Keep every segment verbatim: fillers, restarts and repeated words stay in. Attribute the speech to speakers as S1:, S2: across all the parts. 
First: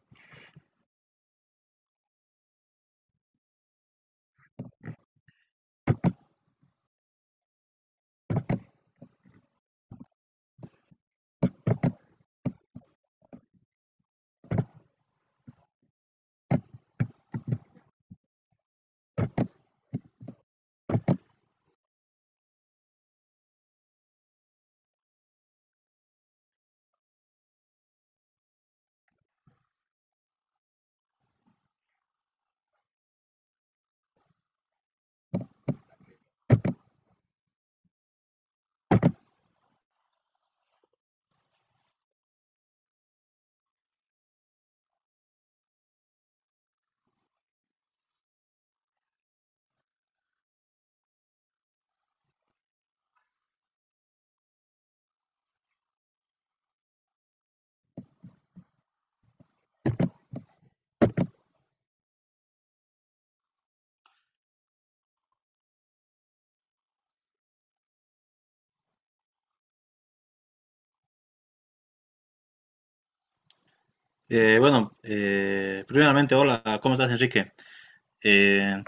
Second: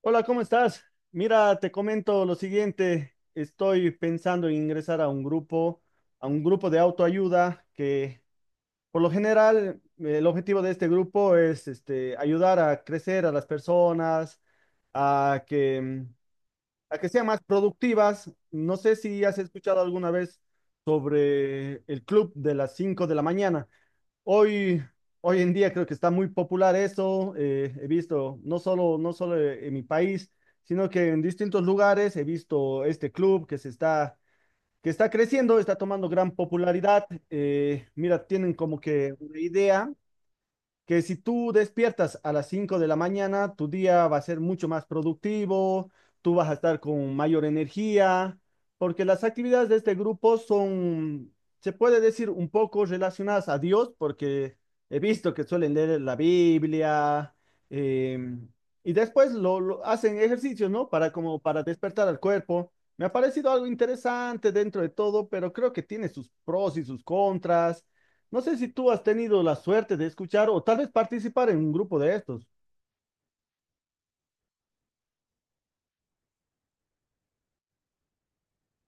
S1: Hola, ¿cómo estás? Mira, te comento lo siguiente. Estoy pensando en ingresar a un grupo, a un grupo de autoayuda que por lo general, eh, el objetivo de este grupo es este, ayudar a crecer a las personas, a que, mm, a que sean más productivas. No sé si has escuchado alguna vez sobre el club de las cinco de la mañana. Hoy, hoy en día creo que está muy popular eso. Eh, he visto no solo, no solo eh, en mi país, sino que en distintos lugares he visto este club que se está, que está creciendo, está tomando gran popularidad. Eh, mira, tienen como que una idea que si tú despiertas a las cinco de la mañana, tu día va a ser mucho más productivo, tú vas a estar con mayor energía, porque las actividades de este grupo son, se puede decir, un poco relacionadas a Dios, porque he visto que suelen leer la Biblia, em, y después lo, lo hacen ejercicios, ¿no? Para, como para despertar al cuerpo. Me ha parecido algo interesante dentro de todo, pero creo que tiene sus pros y sus contras. No sé si tú has tenido la suerte de escuchar o tal vez participar en un grupo de estos.
S2: Eh, bueno, eh, primeramente, hola, ¿cómo estás, Enrique? Eh,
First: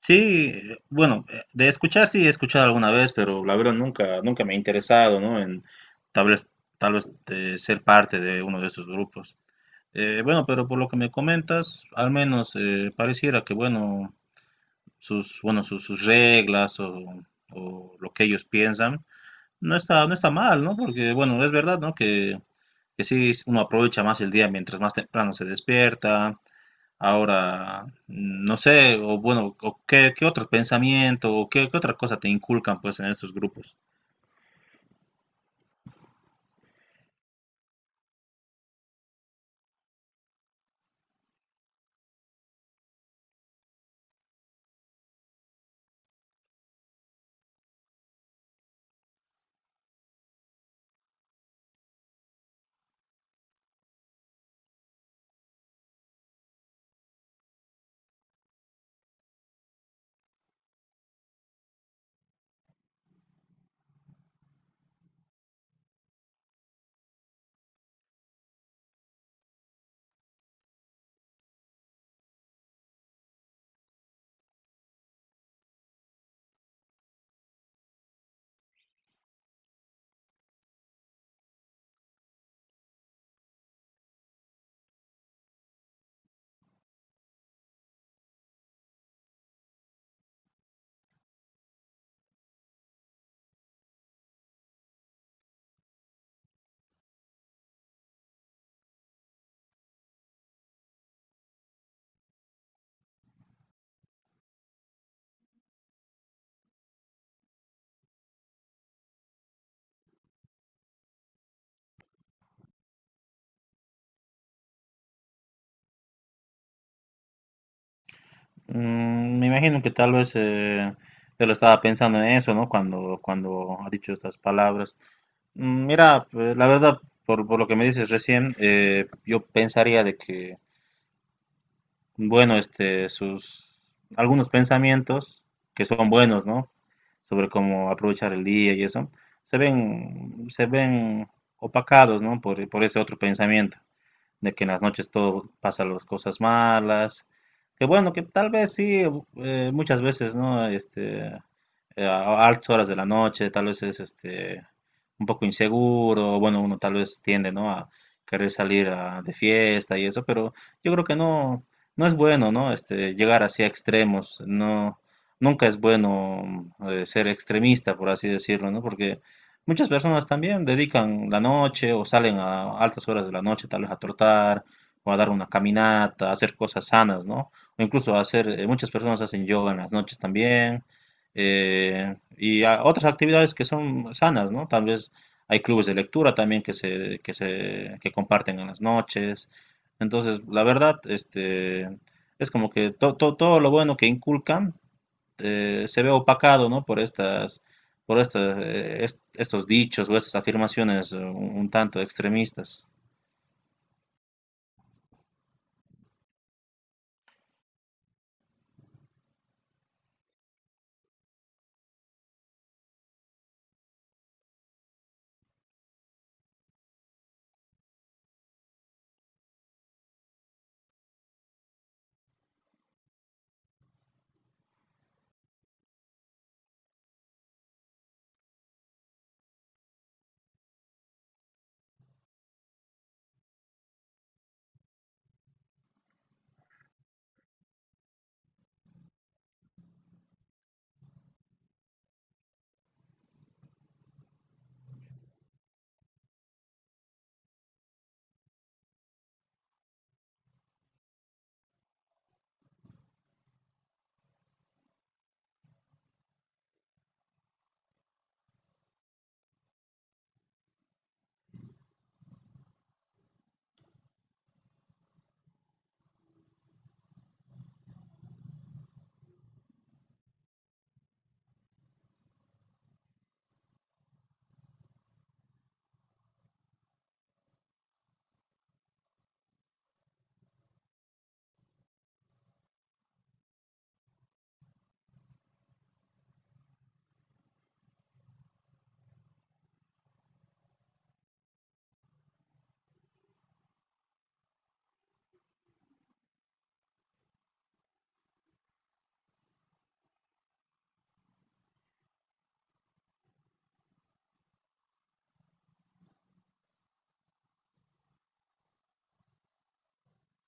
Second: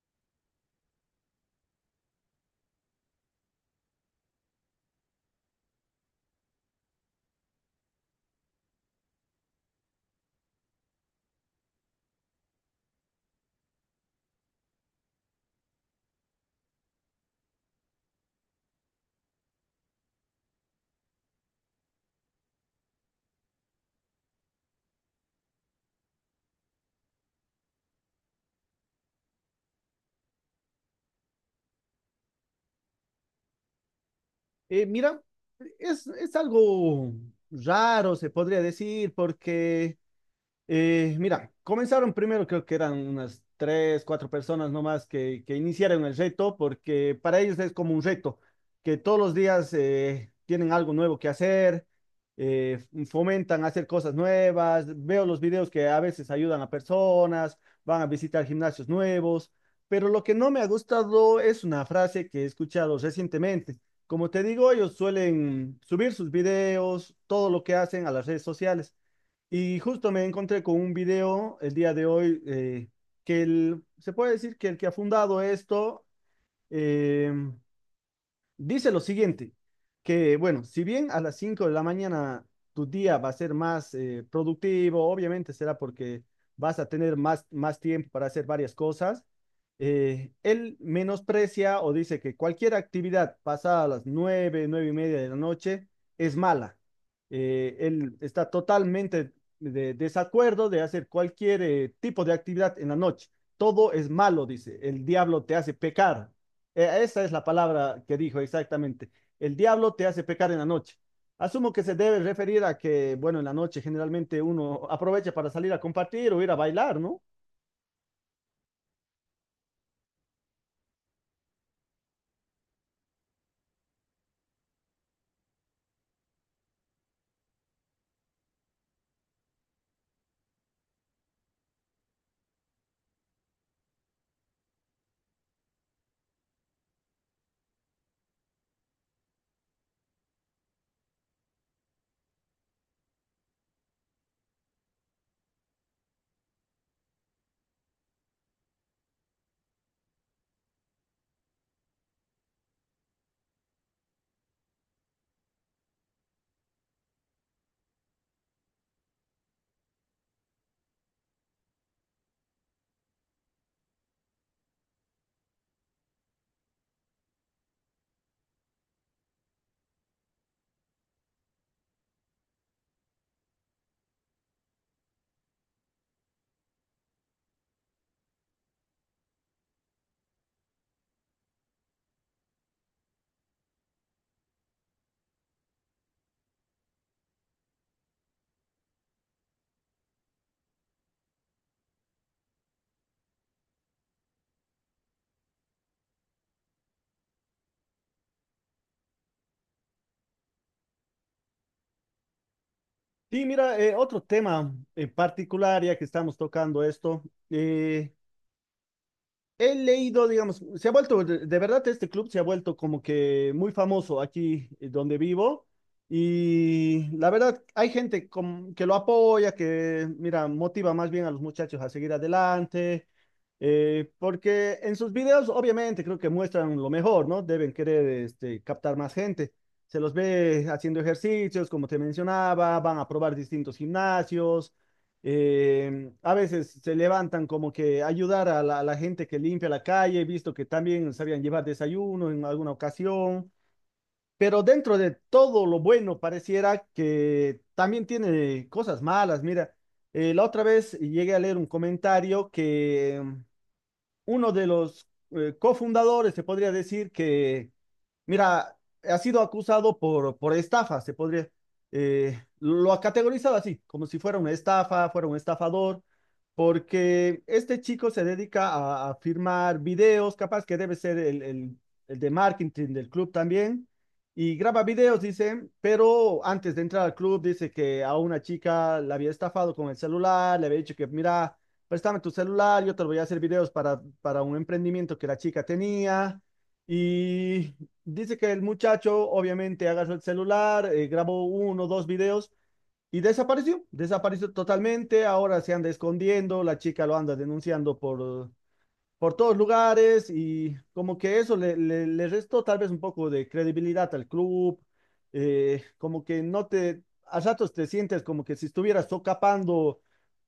S2: sí, eh, bueno, eh, de escuchar sí he escuchado alguna vez, pero la verdad nunca, nunca me he interesado, ¿no? En tal vez, tal vez eh, ser parte de uno de estos grupos. Eh, bueno, pero por lo que me comentas, al menos eh, pareciera que, bueno, sus, bueno, sus, sus reglas o, o lo que ellos piensan no está, no está mal, ¿no? Porque, bueno, es verdad, ¿no? Que, que sí uno aprovecha más el día mientras más temprano se despierta. Ahora, no sé, o bueno, o qué, qué otro pensamiento, o qué, qué otra cosa te inculcan pues en estos grupos.
S1: Eh, mira, es, es algo raro, se podría decir, porque. Eh, mira, comenzaron primero, creo que eran unas tres, cuatro personas nomás que, que iniciaron el reto, porque para ellos es como un reto, que todos los días eh, tienen algo nuevo que hacer, eh, fomentan hacer cosas nuevas, veo los videos que a veces ayudan a personas, van a visitar gimnasios nuevos, pero lo que no me ha gustado es una frase que he escuchado recientemente. Como te digo, ellos suelen subir sus videos, todo lo que hacen a las redes sociales. Y justo me encontré con un video el día de hoy, eh, que el- se puede decir que el que ha fundado esto, eh, dice lo siguiente, que bueno, si bien a las cinco de la mañana tu día va a ser más eh, productivo, obviamente será porque vas a tener más, más tiempo para hacer varias cosas. Eh, él menosprecia o dice que cualquier actividad pasada a las nueve, nueve y media de la noche es mala. Eh, él está totalmente de desacuerdo de hacer cualquier eh, tipo de actividad en la noche. Todo es malo, dice. El diablo te hace pecar, eh, esa es la palabra que dijo exactamente. El diablo te hace pecar en la noche. Asumo que se debe referir a que, bueno, en la noche generalmente uno aprovecha para salir a compartir o ir a bailar, ¿no?
S2: Mm, me imagino que tal vez eh, él estaba pensando en eso, ¿no? Cuando, cuando ha dicho estas palabras. Mm, mira, pues, la verdad, por, por lo que me dices recién, eh, yo pensaría de que bueno, este, sus algunos pensamientos que son buenos, ¿no? Sobre cómo aprovechar el día y eso, se ven, se ven opacados, ¿no? Por, por ese otro pensamiento de que en las noches todo pasa las cosas malas, que bueno, que tal vez sí, eh, muchas veces, ¿no? Este, eh, a altas horas de la noche, tal vez es este, un poco inseguro, o bueno, uno tal vez tiende, ¿no? A querer salir a- de fiesta y eso, pero yo creo que no, no es bueno, ¿no? Este, llegar así a extremos, no, nunca es bueno eh, ser extremista, por así decirlo, ¿no? Porque muchas personas también dedican la noche o salen a altas horas de la noche tal vez a trotar o a dar una caminata, a hacer cosas sanas, ¿no? O incluso hacer, eh, muchas personas hacen yoga en las noches también eh, y a- otras actividades que son sanas, ¿no? Tal vez hay clubes de lectura también que se, que se, que comparten en las noches. Entonces, la verdad, este, es como que to- to- todo lo bueno que inculcan eh, se ve opacado, ¿no? Por estas, por estas, eh, est- estos dichos o estas afirmaciones eh, un, un tanto extremistas.
S1: Sí, mira, eh, otro tema en particular, ya que estamos tocando esto. eh, He leído, digamos, se ha vuelto, de, de verdad este club se ha vuelto como que muy famoso aquí, eh, donde vivo, y la verdad hay gente com- que lo apoya, que mira, motiva más bien a los muchachos a seguir adelante, eh, porque en sus videos obviamente creo que muestran lo mejor, ¿no? Deben querer, este, captar más gente. Se los ve haciendo ejercicios, como te mencionaba, van a probar distintos gimnasios, eh, a veces se levantan como que ayudar a la, a la gente que limpia la calle, visto que también sabían llevar desayuno en alguna ocasión, pero dentro de todo lo bueno pareciera que también tiene cosas malas. Mira, eh, la otra vez llegué a leer un comentario que, mm, uno de los eh, cofundadores, se podría decir que. Mira, ha sido acusado por, por, estafa, se podría, eh, lo ha categorizado así, como si fuera una estafa, fuera un estafador, porque este chico se dedica a, a firmar videos, capaz que debe ser el, el- el de marketing del club también, y graba videos, dice, pero antes de entrar al club dice que a una chica la había estafado con el celular, le había dicho que, mira, préstame tu celular, yo te voy a hacer videos para, para un emprendimiento que la chica tenía. Y dice que el muchacho obviamente agarró el celular, eh, grabó uno o dos videos y desapareció, desapareció totalmente. Ahora se anda escondiendo, la chica lo anda denunciando por por todos lugares y como que eso le, le, le restó tal vez un poco de credibilidad al club. Eh, como que no te, A ratos te sientes como que si estuvieras socapando,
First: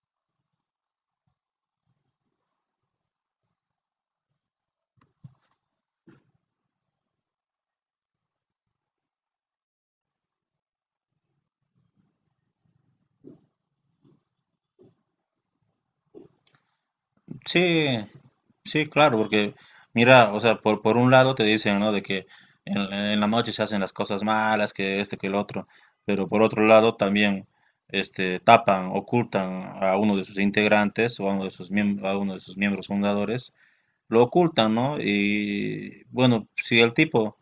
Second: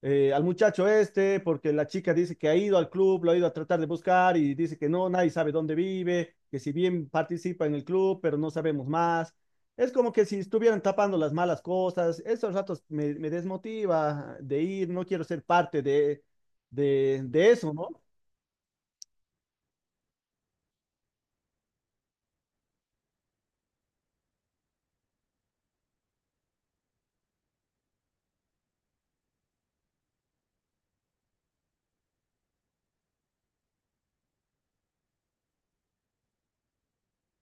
S1: eh, al muchacho este, porque la chica dice que ha ido al club, lo ha ido a tratar de buscar y dice que no, nadie sabe dónde vive, que si bien participa en el club, pero no sabemos más. Es como que si estuvieran tapando las malas cosas, esos ratos me, me desmotiva de ir, no quiero ser parte de, de, de eso,
S2: Sí,
S1: ¿no?
S2: sí, claro, porque mira, o sea, por, por un lado te dicen, ¿no? De que en, en la noche se hacen las cosas malas, que este, que el otro, pero por otro lado también, este, tapan, ocultan a uno de sus integrantes o a uno de sus miembros, a uno de sus miembros fundadores, lo ocultan, ¿no? Y bueno, si el tipo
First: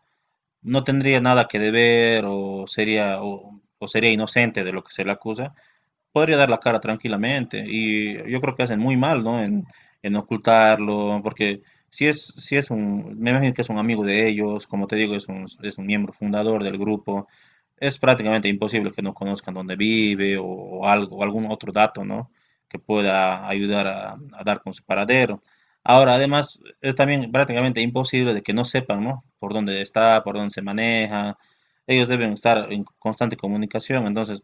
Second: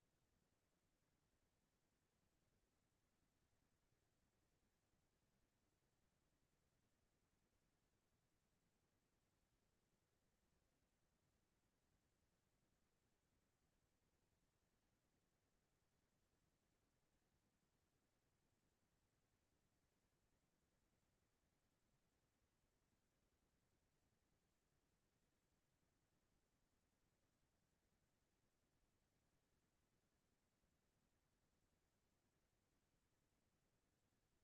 S2: no tendría nada que deber o sería, o, o sería inocente de lo que se le acusa, podría dar la cara tranquilamente y yo creo que hacen muy mal, ¿no? En, en ocultarlo, porque si es, si es un, me imagino que es un amigo de ellos, como te digo, es un, es un miembro fundador del grupo, es prácticamente imposible que no conozcan dónde vive o, o algo, o algún otro dato, ¿no? Que pueda ayudar a, a dar con su paradero. Ahora, además, es también prácticamente imposible de que no sepan, ¿no? Por dónde está, por dónde se maneja. Ellos deben estar en constante comunicación, entonces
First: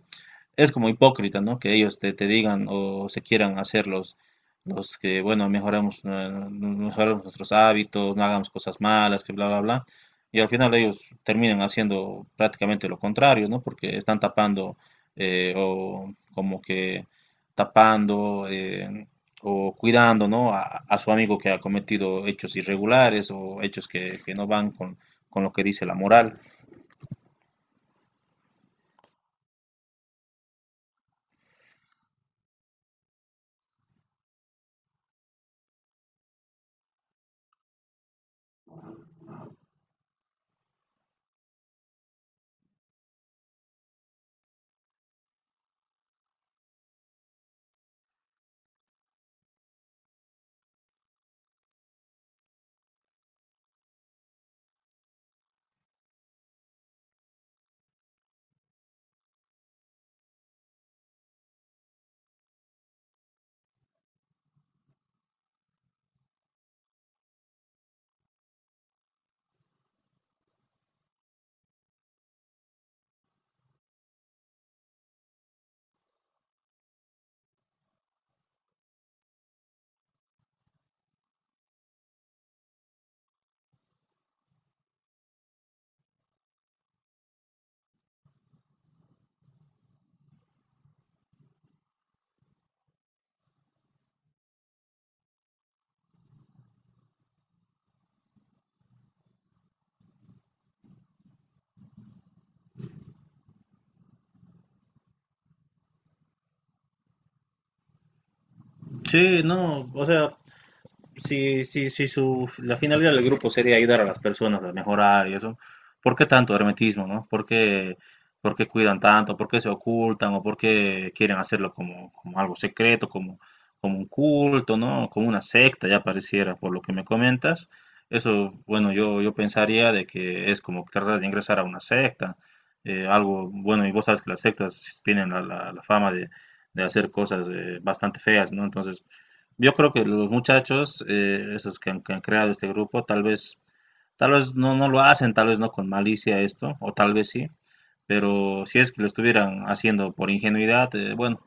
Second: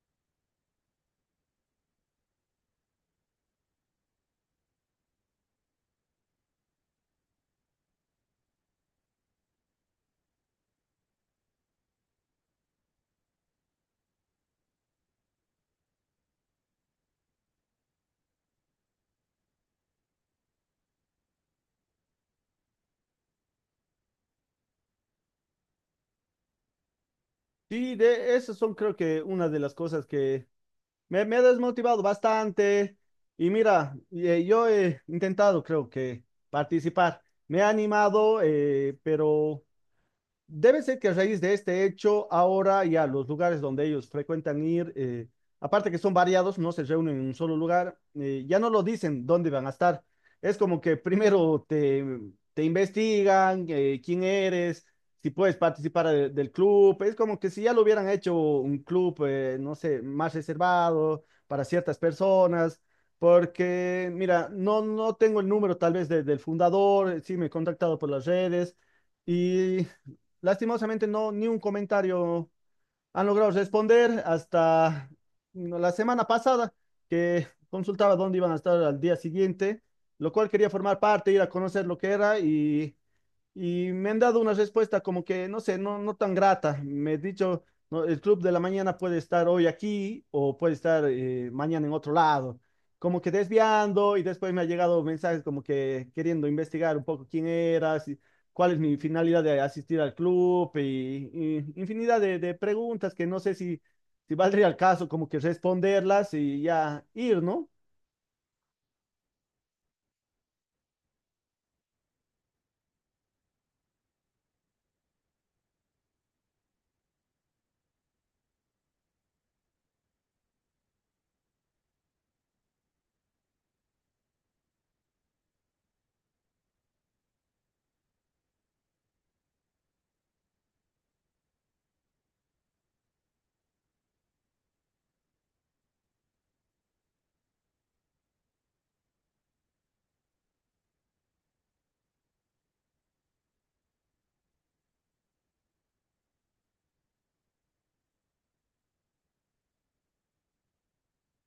S2: es como hipócrita, ¿no? Que ellos te, te digan o se quieran hacer los, los que, bueno, mejoramos, eh, mejoramos nuestros hábitos, no hagamos cosas malas, que bla, bla, bla. Y al final ellos terminan haciendo prácticamente lo contrario, ¿no? Porque están tapando eh, o como que tapando eh, o cuidando, ¿no? A, a su amigo que ha cometido hechos irregulares o hechos que, que no van con, con lo que dice la moral.
S1: Sí, de esas son creo que una de las cosas que me, me ha desmotivado bastante. Y mira, eh, yo he intentado creo que participar. Me ha animado, eh, pero debe ser que a raíz de este hecho, ahora ya los lugares donde ellos frecuentan ir, eh, aparte que son variados, no se reúnen en un solo lugar. Eh, ya no lo dicen dónde van a estar. Es como que primero te, te investigan, eh, quién eres, si puedes participar de- del club. Es como que si ya lo hubieran hecho un club, eh, no sé, más reservado para ciertas personas. Porque, mira, no, no tengo el número tal vez de- del fundador, sí me he contactado por las redes. Y lastimosamente no, ni un comentario han logrado responder hasta, mm, la semana pasada, que consultaba dónde iban a estar al día siguiente, lo cual quería formar parte, ir a conocer lo que era, y y me han dado una respuesta como que, no sé, no, no tan grata. Me he dicho, "No, el club de la mañana puede estar hoy aquí o puede estar, eh, mañana en otro lado." Como que desviando, y después me ha llegado mensajes como que queriendo investigar un poco quién era, si- cuál es mi finalidad de asistir al club, y, y infinidad de, de preguntas que no sé si, si valdría el caso como que responderlas y ya ir, ¿no?
S2: Sí, no, o sea, si, si, si su, la finalidad del grupo sería ayudar a las personas a mejorar y eso, ¿por qué tanto hermetismo, no? ¿Por qué, por qué cuidan tanto? ¿Por qué se ocultan? ¿O por qué quieren hacerlo como, como algo secreto, como, como un culto, ¿no? Como una secta, ya pareciera, por lo que me comentas. Eso, bueno, yo, yo pensaría de que es como tratar de ingresar a una secta, eh, algo, bueno, y vos sabes que las sectas tienen la, la- la fama de, de hacer cosas eh, bastante feas, ¿no? Entonces, yo creo que los muchachos, eh, esos que han, que han creado este grupo, tal vez, tal vez no, no lo hacen, tal vez no con malicia esto, o tal vez sí, pero si es que lo estuvieran haciendo por ingenuidad, eh, bueno,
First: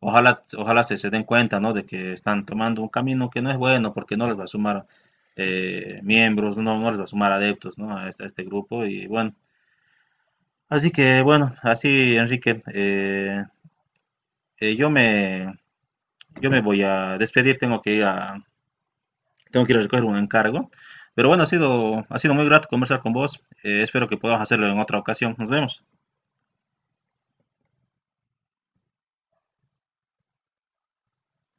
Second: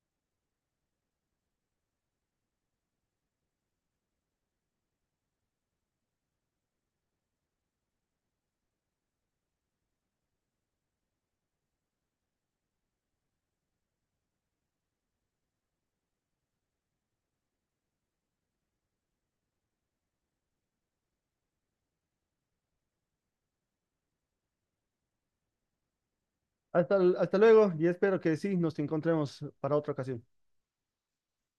S2: ojalá, ojalá se, se den cuenta, ¿no? De que están tomando un camino que no es bueno porque no les va a sumar eh, miembros, no, no les va a sumar adeptos, ¿no? A este, a este grupo y bueno, así que bueno, así Enrique, eh, eh, yo me, yo me voy a despedir, tengo que ir a, tengo que ir a recoger un encargo. Pero bueno, ha sido, ha sido muy grato conversar con vos. Eh, espero que podamos hacerlo en otra ocasión. Nos vemos.
S1: Hasta, hasta luego y espero que sí nos encontremos para otra ocasión.